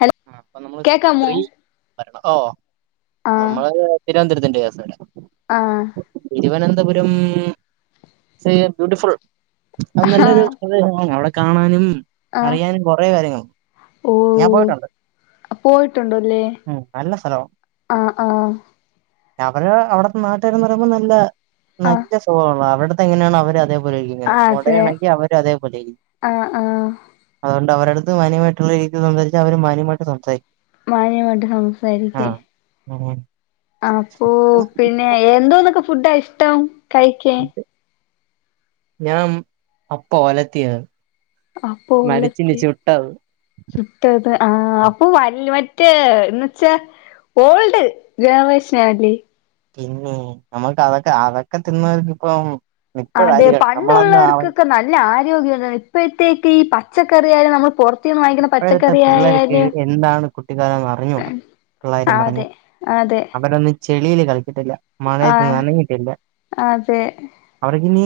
Hello ആ അപ്പൊ നമ്മള് കേക്കാമോ സ്ത്രീ ഭരണം ഓ ആഹ് നമ്മള് തിരുവനന്തപുരത്തിന്റെ വ്യാസം വല്ല ആഹ് തിരുവനന്തപുരം സെ ബ്യൂട്ടിഫുൾ അത് നല്ലൊരു ആഹ് അ അവിടെ കാണാനും ആഹ് അറിയാനും കൊറെ കാര്യങ്ങളുണ്ട് ഞാൻ പോയിട്ടുണ്ട് പോയിട്ടുണ്ട അല്ലേ ഉം നല്ല സ്ഥലവാ ആഹ് ആഹ് അവര് അവിടെ നാട്ടുകാരന്ന് പറയുമ്പോ നല്ല ആഹ് നല്ല ഹോ അവിടുത്തെങ്ങനെയാണ് അവര് അതേപോലെആയിരിക്കും ആഹ് അതെ മുടയണെങ്കി അവര അതേപോലെ ആഹ് ആഹ് അതുകൊണ്ട് അവര അടുത്ത് മാന്യമായിട്ടുള്ളതിൽ സംസാരിച്ചാൽ അവര് മാന്യമായിട്ട് സംസാരിക്കും മാന്യമായിട്ട് സംസാരിക്കും ഉം അപ്പൊ പിന്നെ എന്തോന്നൊക്കെ ഫുഡാ ഇഷ്ടം കഴിക്കാൻ ഞാൻ അപ്പം ഒലത്തിയത് മരിച്ചിനി അപ്പോളത്തെ ചുട്ടത് ചുട്ടത് ആ അപ്പൊ വ മറ്റേ എന്നന്ന് വച്ചാ ഓൾഡ് ഗ്രാമവേശനാണല്ലേ പിന്നെ നമ്മുക്ക് അതൊക്കെ അതൊക്കെ തിന്നവർക്ക് ഇപ്പം അതെ പണ്ടുള്ളവർക്കൊക്കെ നല്ല ആരോഗ്യം ഇപ്പഴത്തേക്ക് ഈ പച്ചക്കറിയാലും നമ്മൾ പൊറ ഇപ്പോഴത്തെ പിള്ളേർക്ക് എന്താണ് കുട്ടിക്കാലൊന്ന് അറിഞ്ഞൂടാ ആ പിള്ളാര് പറഞ്ഞു അതെ അതെ അവരൊന്നും ചെളിയില് കളിച്ചിട്ടില്ല ആ മയയത്ത് നനഞ്ഞിട്ടില്ല അതെ അവർക്കിനി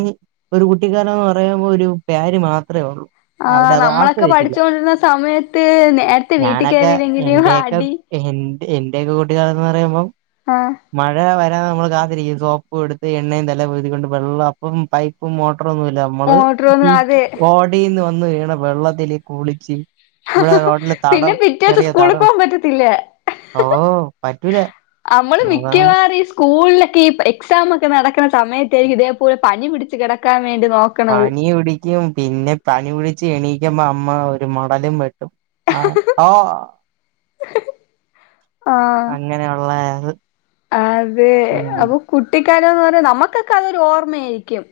ഒരു കുട്ടിക്കാലോന്ന് പറയുമ്പോ ഒരു പാര് മാത്ര ഉള്ളൂ ആ അവരത് നമ്മളൊക്കെ ആസ്വദിച്ചില്ല പഠിച്ചോണ്ടിരുന്ന സമയത്ത് നേരത്തെ വീട്ടിൽ ഞാനൊക്കെ കയറില്ലെങ്കിലും എന്റെയൊക്കെ അടി എ എന്റെറെയൊക്കെ കൂട്ടുകാലംന്ന് പറയുമ്പോ ആഹ് മഴ വരാെ നമ്മള് കാത്തിരിക്കും സോപ്പും എടുത്ത് എണ്ണയും തല പൊഴുതിക്കൊണ്ട് വെള്ളം അപ്പം പൈപ്പും മോട്ടറും ഒന്നു ഇല്ല നമ്മള് ഓട്ടറൊന്നും ഈ അതെ ഓടയിന്ന് വന്ന് വീണ വെള്ളത്തില് കുളിച്ച് ഇവിടെ റോഡില് പിന്നെ തടം പിറ്റേസം ചെറിയ സ്കൂളി തടം പോകാൻ പറ്റത്തില്ലേ ഓ പറ്റൂല നമ്മള് അതാണ് മിക്കവാറു ഈസ് സ്കൂളിലൊക്കെ ഈ എക്സാം ഒക്കെ നടക്കുന്ന സമയത്തായിരിക്കും ഇതേപോലെ പനി പിടിച്ച് കെടക്കാൻ വേണ്ടി നോ പനി പിടിക്കും പിന്നെ പനി പിടിച്ച് എണീക്കുമ്പോ അമ്മ ഒരു മടലും വെ ആ ഓ ആ അങ്ങനെയുള്ള അതെ ഉം അപ്പൊ കുട്ടിക്കാലംന്ന് പറ നമ്മുക്കൊക്കെ അതൊരു ഓർമ്മയായിരിക്കും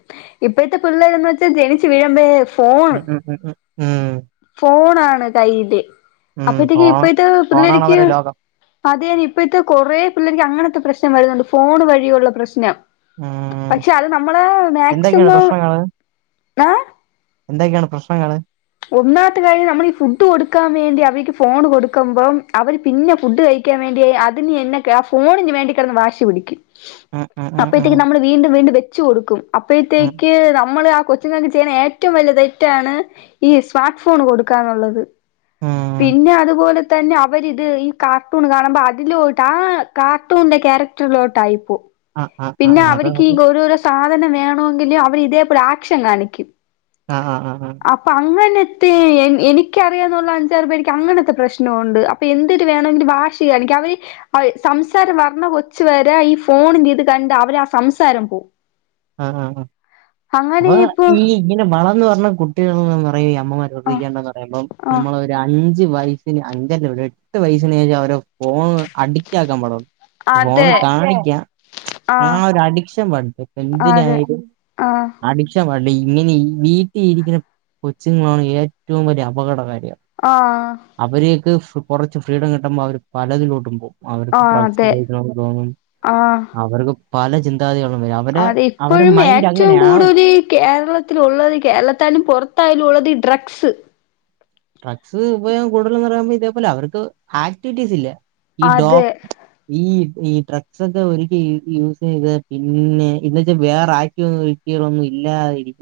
ഇപ്പോഴത്തെ പിള്ളേരന്ന് വെച്ചാൽ ജനിച്ചു വീഴ്ബോയെ ഉം ഉം ഉം ഉം ഉം ഫോണാണ് കയ്യില് ഉം അപ്പത്തേക്ക് ഫോൺ ഇപ്പഴ ത്തെ ഫോണാണ് പിള്ളേരിക്ക് അവരെ ലോകം അതൊന് ഇപ്പ ഇത്തെ കുറെ പിള്ളേർക്ക് അങ്ങനത്തെ പ്രശ്നം വരുന്നുണ്ട് ഫോൺ വഴിയുള്ള പ്രശ്നം ഉം പക്ഷെ അത് നമ്മളെ എന്തൊക്കെയാണ് മാക്സിമം പ്രശ്നങ്ങള് ഏ എന്തൊക്കെയാണ് പ്രശ്നങ്ങള് ഒന്നാമത്തെ കാര്യം നമ്മൾ ഈ ഫുഡ് കൊടുക്കാൻ വേണ്ടി അവർക്ക് ഫോൺ കൊടുക്കുമ്പം അവര് പിന്നെ ഫുഡ് കഴി ക്കാൻ വേണ്ടിയ അതിന് എന്നൊക്കെ ആ ഫോണിന് വണ്ടിക്കിടന്ന് വാശി പിടിക്കും ഉം ഉം ഉം ഉം അപ്പഴ്ത്തേക്ക് നമ്മള് വീണ്ടും വീണ്ടും വെച്ച് കൊടുക്കും ഉം അപ്പഴത്തേക്ക് നമ്മൾ ആ കൊ ച്ച്ങ്ങൾക്ക് ചെയ്യണ ഏറ്റും വലിയ തെറ്റാണ് ഈ സ്മാർട്ട് ഫോൺ കൊടുക്കാന്നുള്ളത് ആ പിന്നെ അതുപോലെ തന്നെ അവരിത് ഈ കാർട്ടൂൺ കാണുമ്പോ അതിലോട്ട് ആ കാർട്ടൂണ്ന്റെ ക്യാരക്ടറിലോട്ട് ആയിപ്പോ ആ ആ ആ പിന്നെ ആ, അത് അവർക്ക് അത് ഓരോരോ സാധനം വേണമെങ്കിലും അവർ ഇതേപോലെ ആക്ഷൻ കാണിക്കും. ആഹ് ആഹ് ആഹ് ആഹ് അപ്പൊ അങ്ങനത്തെ എനിക്കറിയാന്നുള്ള അഞ്ചാറ് പേർക്ക് അങ്ങനത്തെ പ്രശ്നവുണ്ട്. അപ്പൊ എന്തിര് വേണമങ്കിലു വാശി കണിക്കു അവര് സംസാരം വരണ കൊച്ച് വരെ ഈ ഫോണി ഇത് കണ്ട് അവര് ആ സംസാരം പോവും. ആഹ് ആ ആ അങ്ങനെ അപ്പൊ ഇപ്പൊ ഈ ഇങ്ങനെ വളർന്ന് വരണ കുട്ടികള്ന്ന് അമ്മമാർ ആ വെറ്തെരിക്കേണ്ടന്ന് പറയുമ്പോ ആ നമ്മള ഒരു അഞ്ച് വയി അഞ്ചല്ല ഒരു എട്ട് വയസ്സില് അവരെ ഫോൺ അഡിക്റ്റ് ആക്കാൻ പാടില്ല. ഫോണ് അതെ കാണിക്ക ആ ഒരു അഡിക്ഷൻ പാടില്ല. അതെ എന്തിനായാലും ആ അടിക്ഷൻ വാണ്ട ഇങ്ങനെ ഈ വീട്ടിൽ ഇരിക്കുന്ന കൊച്ചുങ്ങളാണ് ഏറ്റവും വലിയ അപകടകാരികൾ. ആഹ് അവരെയൊക്കെ കുറച്ച് ഫ്രീഡം കിട്ടുമ്പോ അവര് പലതിലോട്ടും പോവും. ആ അവർക്ക് ഡ്രഗ്സ് അതെ ഉപയോഗിക്കണെന്ന് തോന്നും. ആഹ് അവർക്ക് പല ചിന്താഗതികളും വരും. അവരെ അ അവരെ ഇപ്പോഴും മൈൻഡ് ഏറ്റവും അങ്ങനെ ആവും. കൂടുതൽ ഈ കേരള ത്തിലുള്ളത് കേരളത്താലും പുറത്തായാലും ഉള്ളത് ഈ ഡ്രഗ്സ് ഡ്രഗ്സ് ഉപയോഗ കൂടുതൽറയുമ്പോ ഇതേപോലെ അവർക്ക് ആക്ടിവിറ്റീസ് ഇല്ല. ഈ ഡോ അതെ ഈ ഈ ഡ്രഗ്സ് ഒക്കെ ഒരിക്കെ യൂസ് ചെയ്ത പിന്നെ ഇന്ന് വെച്ച വേറെ ആക്ടി കുട്ടികളൊന്നും ഇല്ലാതിരി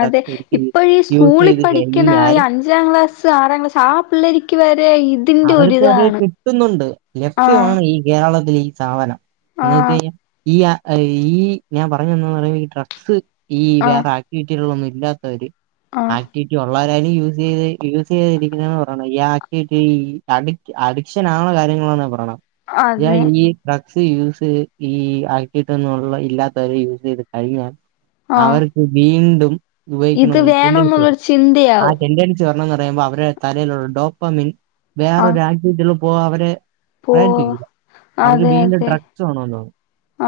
അതെ ഇപ്പഴും ഈ സ്കൂളി ചെയ്ത് പഠിക്കണ ഈ കഴിഞ്ഞാൽ അഞ് അഞ്ചാം ക്ലാസ് ആറാംക്ലാസ് ആഹ് പിള്ളേർക്ക് വരെ ഇ അവർക്കു അത് കിട്ടുന്നൊണ്ട് ആഹ് ലഭ്യമാണ് ഈ കേരളത്തിൽ ഈ സാധനം. എന്ന് വെച്ച് ആഹ് കഴിഞ്ഞാ ഈ ആഹ് ഈ ഞാൻ പറഞ്ഞ എന്തന്ന് പറ ഈ ഡ്രഗ്സ് ഈ ആഹ് വേറെ ആക്ടിവിറ്റിന്നു ഇല്ലാത്തവര് ആഹ് ആക്ടിവിറ്റി ഉള്ളവരെ ഡെയിലി യൂസ് ചെയ്ത് യൂസ് ചെയ്തിരിക്കുന്ന പറയണം ഈ ആക്ടിവി ഈ അഡിറ്റ് അഡിക്ഷൻ ആണ് കാര്യങ്ങളാണ് ഞാന് പറയണ അതെ ഈ ഡ്രഗ്സ് യൂസ് ഈ ആക്കിയിട്ടൊന്നള്ള ഇല്ലാത്തവരെ യൂസ് ചെയ്ത് കഴിഞ്ഞാൽ ആഹ് അവർക്ക് വീണ്ടും ഉപയോഗിക്കണം ഇത് എന്നുള്ള ടെഡൻസി വേണംന്നുള്ളൊരു വരും. ആഹ് ചിന്തയാവും ടെഡൻസി ന്ന് പറയുമ്പോ അവരുടെ തലയിലുള്ള ഡോപ്പമിൻ ആഹ് വേറൊരു ആക്റ്റീവിട്ടികൾ പോക അവരെ പോവാ [unintelligible] അവർക്ക് അതെ വീണ്ടും അതെ ഡ്രഗ്സ് വേണോന്ന് തോന്നും.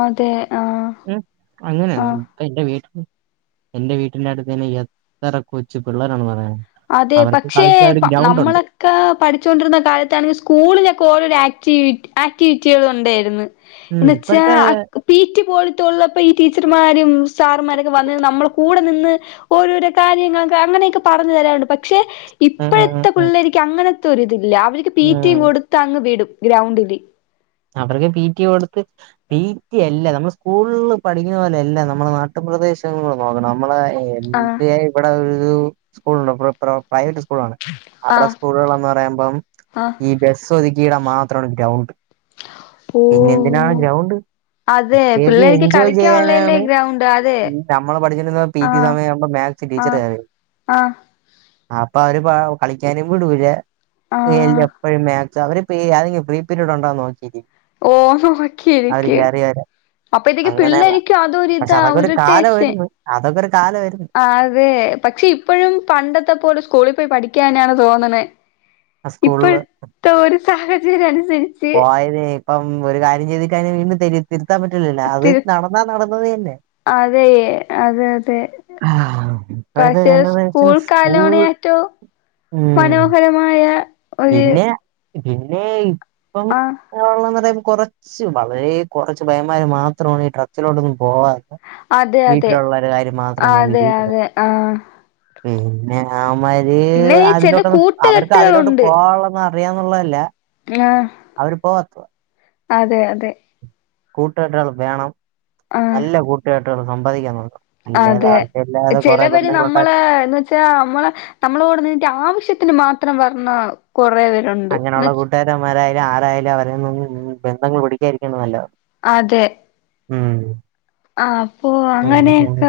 അതെ ആഹ് ഉം അങ്ങനെയാണ ഇത് ആഹ് എന്റെ വീട്ട എന്റെ വീട്ടിന്റെ അടുത്ത്ന്നെ എത്ര കൊച്ചു പിള്ളേരാണന്ന്റിയാമോ അതെ പക്ഷേ പ നമ്മളെ ഒക്കെ പഠിചോണ്ടിരുന്ന കാലത്താണെങ്കി സ്കൂളിലൊക്കെ ഓരോ ആക്ടിവി ആക്ടിവിറ്റികൾ ഉണ്ടായിരുന്നു. ഉം എന്ന് വച്ചാ ഇപ്പഴത്തെ അക് പിറ്റി പോലത്തൊള്ളപ്പോ ഈ ടീച്ചർമാരും സാർമാരൊക്കെ വന്ന് നമ്മളുടെ കൂടെ നിന്ന് ഓരോരോ കാര്യങ്ങൾക്ക് അങ്ങനെയൊക്കെ പ തരാറുണ്ട് പക്ഷെ ഉം ഉം ഇപ്പഴത്തെ ഉം പിള്ളേർക്ക് അങ്ങനത്തെ ഒരിതില്ല അവർക്ക് ഉം പിറ്റി ഉം. കൊട് തങ്ങ് വിടും ഗ്രൗണ്ടില് അവർക്ക് പീറ്റി കൊടുത്ത് പീറ്റി അല്ല നമ്മൾ സ്കൂൽ പഠിക്കുന്ന പോലെ അല്ല നമ്മുടെ നാട്ടു പ്രദേശങ്ങള് നോക്കണം നമ്മളെ [unintelligible] ആഹ് എ ഇവിടെ ഇത് സ്കൂള്ണ്ട് ഇവ പ്രൈവറ്റ് സ്കൂളാണ് അവിടെ ആഹ് സ്കൂളുകൾ എന്ന് പറയുമ്പം ആഹ് ഈ ബസ് സ്വദിക്കുകയിടാ മാത്രമാണ് ഗ്രൗണ്ട് ഓ പിന്നെ എന്തിനാ ഗ്രൗണ്ട് അതെ കുട്ടികക്ക് പിള്ളേർക്ക് എൻജോയ് കളിക്കാനുള്ളതല്ലേ ചെയ്യാനാണ് ഗ്രൗണ്ട് അതെ നമ്മള് പഠിച്ചിരുന്നപ്പ പീറ്റി ആഹ് സമയാവുമ്പ മാ [unintelligible] ടീച്ചർ ആഹ് [unintelligible] ആഹ് അപ്പൊ അവര് കളിക്കാനും വിടൂല എല് ആഹ് എപ്പഴും [unintelligible] അവര്പ്പോ [unintelligible] ഫ്രീ പീരിയഡ് ഉണ്ടോന്ന് നോക്കിട്ട് ഓഹ് ഹോയ് അവരിക്ക് അറിയ അങ്ങനെയല്ല പിള്ളേരിക്കും പക്ഷെ അതൊരിതാ അതൊക്കെ ഒരു ഇറിട്ടേഷൻ കാലവായിരുന്ന് അതൊക്കെ ഒരു കാലവായിരുന്ന് ആഹ് അതെ പക്ഷെ ഇ പ്പഴും പണ്ടത്തെ പോല സ്കൂളി പോയി പഠിക്കാനാണ് തോന്നണെ ആ ഇപ്പഴു സ്കൂളില് ത്തെ ഒരു സാഹചര്യ അനുസരിച് പോയതേ ഇപ്പം ഒരു കാര്യം ചെയ്തുക്ക വീണ്ടും തരും തിരുത്താൻ പറ്റൂലല്ലോ അത് നടന്നാ നടന്നത് തന്നെ അതേ അതെ അതെ ഇപ്പോഴത്തെ പക്ഷെ ജനറേഷൻ സ്കൂൾ സ്കൂൾ കാലവാണ് ഏറ്റോം ഉം മനോഹരമായ ഒരു പിന്നെ [unintelligible] ഇപ്പം ആഹ് [unintelligible] പറയുമ്പോ കുറച്ച് വളരെ കുറച്ച് പയന്മാര് മാത്രമാണ് ഈ ഡ്രഗ്സിലോട്ടൊന്നും പോവാത്ത അതെ അതെ വീട്ടില്ലോള്ളോര കാര്യം മാത്രം നോക്കി അതെ ജീവിക്കണ അതെ ആഹ് പിന്നെ അവമാര് പിന്നെ ഈ ചില അതിലോട്ടൊന്ന് അവർക്ക് അതിലോട്ട് കൂട്ടുകെട്ടുകളുണ്ട് പോകനൊള്ള [unintelligible] അറിയന്നൊള്ളല്ല [unintelligible] അവരിപോത്തോ അതെ അതെ കൂട്ടുകെട്ടുകൾ വേണം ആഹ് നല്ല കൂട്ടുകെട്ടുകൾ സമ്പാദിക്കാൻ [unintelligible] അതെ ആവശ്യമില്ലാതെ കുറെ ചെലവര് ബന്ധങ്ങളുണ്ടാ നമ്മളെ എന്ന് റ്റാമ്മള നമ്മളോട് ൻട്ട ആവശ്യത്തിന് മാത്രം പറഞ്ഞ കുറെവ അങ്ങനെയുള്ള കൂട്ടുകാരന്മാരായാലും ആരായാലും അവരെന്നും ഉം ബന്ധങ്ങൾ കുടിക്കായിരിക്കണ നല്ല. അതെ. ഉം ആഹ് പ്പോ അങ്ങനെപോണ്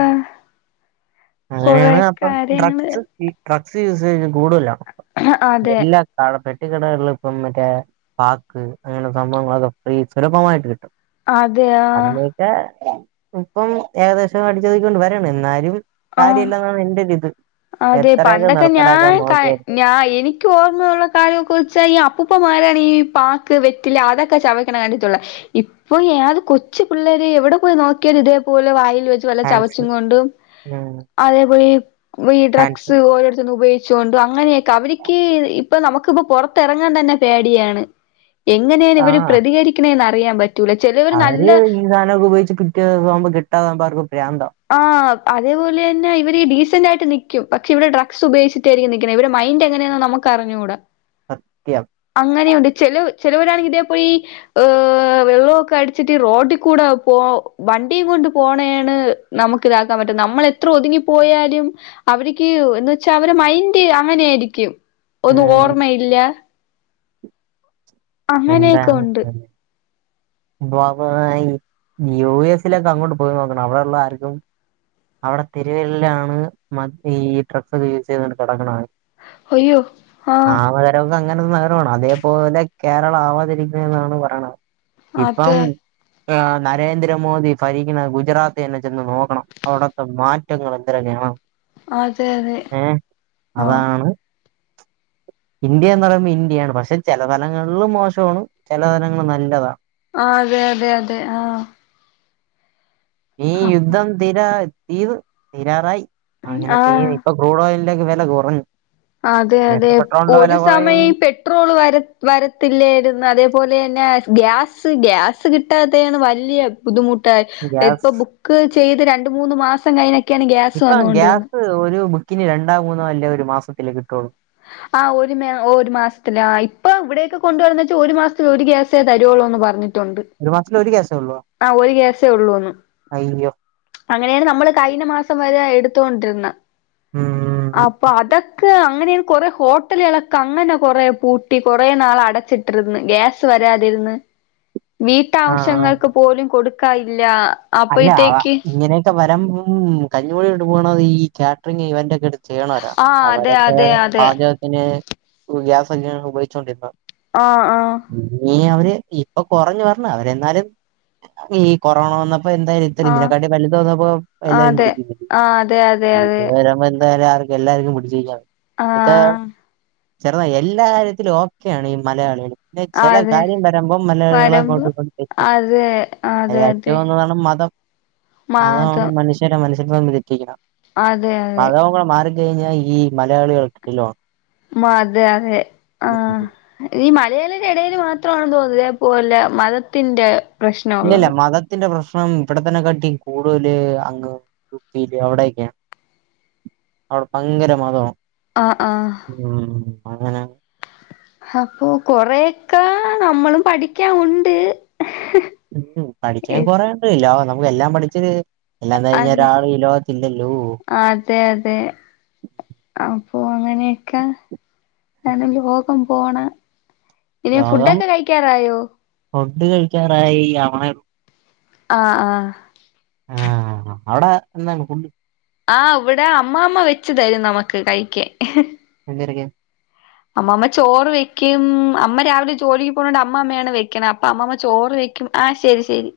കൊറെ അങ്ങനേണ് അപ്പൊ കാര്യങ്ങള് ഡ്രഗ്സ് ഈ ഡ്രഗ്സ് യൂസയ്ന് കൂടുതലാ അതെ എല്ലാ ടെ പെട്ടിക്കിടകളിൽ ഇപ്പം മറ്റേ പാക്ക് അങ്ങനെ സംഭവങ്ങളൊക്കെ ഫ്രീ സുലഭമായിട്ട് കിട്ടും. അതെയാ പ ഇപ്പം ഏകദേശം അടിച്ചൊദിക്കിക്കൊണ്ട് വരണ് ന്നാലും. ആഹ് കാര്യല്ലെന്നാണ് എൻ്റൊരിത്. അതെ പണ്ടൊക്കെ ഞാൻ ക ഞാ എനിക്ക് ഓർമ്മയുള്ള കാലൊക്കെ വെച്ചയ്യ അപ്പൂപ്പമാരാണീ പാക്ക് വെ ഇല്ല അതൊക്കെ ചവയ്ക്കണ കണ്ടിട്ടുള്ള ഇപ്പൊ യേത് കൊച്ചു പിള്ളേര് എവിടെ പോയി നോക്കിയാലു ഇതേപോലെ വായിൽ വെ ല്ല ചവച്ചു ഹാൻഡ്സ് കൊണ്ടു അതേപോലീ ഈ ഈ ഹാൻഡ്സ് ഡ്രഗ്‌സ് ഓരോട്ത്തന്ന് ഉപയോഗിചോണ്ട് അങ്ങനെയൊക്കെ അവര്ക്ക് ഇപ്പൊ നമുക്കിപ്പൊ പൊറത്തിറങ്ങാൻ തന്നെ പേടിയാണ്. എങ്ങനെയാണ് ഇവര് ആഹ് പ്രതികരിക്കണേന്ന് അറിയാൻ പറ്റ് അവര് ഈ സാനൊക്കെ ഉപയോഗിച്ച് കിട്ടിയതക്കാകുമ്പോ കിട്ടാതൊവുമ്പോ അവർക്ക് പ്രാന്താവു. ആഹ് അതേപോലെ തന്നെ ഇവര് ഈ ഡീസൻ്റായിട്ട് നിക്കും പക്ഷെ ഇവിടെ ഡ്രഗ്സ് ഉപയോഗിച്ചി ട്ടായിരിക്കും നിക്കുന്നെ ഇവരെ മൈൻ്റെങ്ങനാന്ന് നമുക്കറിഞ്ഞൂട. സത്യം. അങ്ങനെയുണ്ട് ചെലവ് ചെലവരാണെങ്കി ഇതേ പോ ഈ വെള്ളൊക്കെ അടിച്ചിട്ട് റോട്ടി കൂടെ പോ വണ്ടിയും കൊണ്ട് പോണേണ് നമുക്കിതാക്കാൻ പറ്റു നമ്മളെത്ര ഒതുങ്ങിപ്പോയാലും അവര്ക്കി എന്ന് വെച്ചാ അവരെ മൈൻഡ് അങ്ങനെയായിരിക്കും ഒന്നും ഉം ഓർമയില്ല. എന്താണ് അങ്ങനെയൊക്കുണ്ട്. [unintelligible] യു എസ്സിലൊക്കെ അങ്ങോട്ട് പോയി നോക്കണം അവിടുള്ള ആർക്കും അവിടെ തെരുവില്ലാണ് മറ്റേ ഈ ഡ്രഗ്സൊക്കെ യൂസെയ്തൊണ്ട് കെടക്കണത്. അയ്യോ [unintelligible] ക ആഹ് അങ്ങനൊരു നഗരാണ് അതേപോലെ കേരളം ആവാതിരിക്കുന്നെന്നാണ് പറയണ ഇപ്പം അതെ നരേന്ദ്രമോദി ഭരിക്ക്ണ ഗുജറാത്ത് തന്നെ ചെന്ന് നോക്കണം അവിടത്തെ മാ [unintelligible] അതെ അതെ ഏഹ് ആഹ് അതാണ് ഇന്ത്യന്ന് പറയുമ്പോ ഇന്ത്യയാണ്. പക്ഷെ ചെല തലങ്ങളില് മോശമാണ്, ചെല തലങ്ങൾ നല്ലതാ. ആഹ് അതെ അതെ അതെ ആഹ് ഈ അപ്പൊ യുദ്ധം തീരാ തീതു തീരാറായി അങ്ങനെ തീ ആഹ് ഇപ്പൊ ക്രൂഡോയിലിൻ്റൊക്കെ വെല കൊറഞ്ഞു. അതെ അതെ ഒരു കുറയും സമയം ഇ പെ ട്രോള് വര വരത്തില്ലായിരുന്നു. അതേപോലെ തന്നെ ഗ്യാസ് ഗ്യാസ് കിട്ടാത്തേണ് വല്യ ബുദ്ധിമുട്ടായി ഇപ്പൊ ഗ്യാസ് ബുക്ക് ചെയ്ത് രണ്ട് മൂന്ന് മാസം കഴിഞ്ഞ ഇപ്പം ഗ്യാസ് ഒരു ബുക്കിന് രണ്ടോ മൂന്നോ അല്ലേ ഒരു മാസത്തില് കിട്ടുള്ളൂ. ആഹ് ഒരു മേ ഒരു മാസ്ത്തിലാ. ആ ഇപ്പം ഇവിടെയൊക്കെ കൊണ്ടുവരുന്നച്ചാ ഒരു മാസത്തെ ഒരു ഗ്യാസ് സേ തരോള്ളൂ എന്ന് പർഞ്ഞിട്ടുണ്ട്. ഒരു മാസത്തില് ഒരു ഗ്യാസേള്ളോ? ആഹ് ഒരു ഗ്യാസേ ഉള്ളൂന്ന്. അങ്ങനേണ് നമ്മള് കഴിഞ്ഞ മാസം വരെ എടുത്തോണ്ടിര്ന്ന ഉം അപ്പ അതക്കെ അങ്ങനെയാണ് കൊറെ ഹോട്ടലുകളെക്ക അങ്ങന കൊറേ പൂട്ടി കൊറേ നാൾ അടച്ച്ട്ടിര്ന്ന് ഗ്യാസ് വരാതിരുന്ന് ആ വീട്ടാവശ്യങ്ങൾക്ക് പോലും കൊടുക്കാ ഇല്ല. അല്ല അവ ഇങ്ങനെക്ക വരമ്പം കഞ്ഞൂടി ഇട്ട് പോണത് ഈ ക്യാറ്റ്റിങ്ങ് ഇവന്റെക്കെടു ചെയ്യണോരാണ്. ആഹ് അതെ അവരെക്കെ അതെ അതെ പാചകത്തിന് ഉ ഗ്യാസക്കെയാണ് ഉപയോഗിച്ചോണ്ടിര്ന്ന ആഹ് ആഹ് ഇനി അവര് ഇപ്പ കൊറഞ്ഞ് പർഞ്ഞ് അവര് എന്നാലും ഈ കൊറോണ വന്നപ്പോ എന്തായ ചെല് ആഹ് ഇതിനെക്കാട്ടി വല്ത് വന്നപ്പോ എല്ലാരും അതെ പിടിക്കപ്പെട്ടു ആഹ് അതെ അതെ ഇത് അതെ വരുമ്പോ എന്തായാലും ആർ എല്ലാര്ക്കും പിട്ച്ച് നിക്കാം [unintelligible] ആഹ് ചെറുന്നാ എല്ലാ കാര്യത്തിലും ഓക്കെയാണ് ഈ മലയാളികള് പിന്നെ ചെല അതെ കാര്യം വരുമ്പം മലയാളികള് വരമ്പ് അങ്ങോട്ട് ഇങ്ങോട്ട് തെറ്റും അതെ അയ്ല് അതെ അതെ ഏറ്റൊന്ന് മതം മതാണ് മാതം മനുഷ്യരെ [unintelligible] തെറ്റിക്കണ അതെ അതെ മതൊക്കൊട മാറിക്കഴിഞ്ഞ ഈ മലയാളികള് കിടിലാണ്. മത അതെ ആഹ് ഈ മലയാളീടെ എടേല് മാത്രാണ് തോന്ന് ഇതേ പോല മതത്തിന്റ ഇല്ലല്ല മതത്തിന്റെ പ്രശ്നം ഇവ്ടത്തനെ കാട്ടി കൂടുതല് അങ്ങ് യു പ്പിയില് അവിടെക്കെയാണ്. അവട പയ്ങ്കര മത ആഹ് ആഹ് ഉം അങ്ങനെ അപ്പോ കൊറേയെക്ക നമ്മളും പഠിക്കാം ഉണ്ട് ഉം ഹു പഠിക്കാം കൊറേണ്ട് എല്ലാവും നമുക്ക് എല്ലാം പഠിച്ചൊര് എല്ലാം തെകഞ്ഞ് അതെ ഒരാള് ഈ ലോകത്തില്ലല്ലോ അതെ അതെ അപ്പൊ അങ്ങനെ ക്കെ ഇതാണ് ലോകം പോണ ഇനി ലോകം ഫുഡൊക്ക കഴിക്കാറായോ ഫുഡ് കഴിക്കാറായ് ആവണെ ആഹ് ആഹ് ആഹ് അവ്ടെ ഇന്ന് ഫുഡ് ആഹ് ഇവ്ടെ അമ്മാമ വെച്ച്തെരും നമക്ക് കയ്ക്കാൻ എന്തരെക്കെ അമ്മാമ ചോറ് വെക്കും അമ്മ രാവിലെ ജോലിക്ക് പോണോണ്ട് അമ്മാമയാണ് വെക്കണ അപ്പൊ അമ്മ്മാമ്മ ചോറ് വെക്ക് ക്കും ആഹ് ശരി ശരി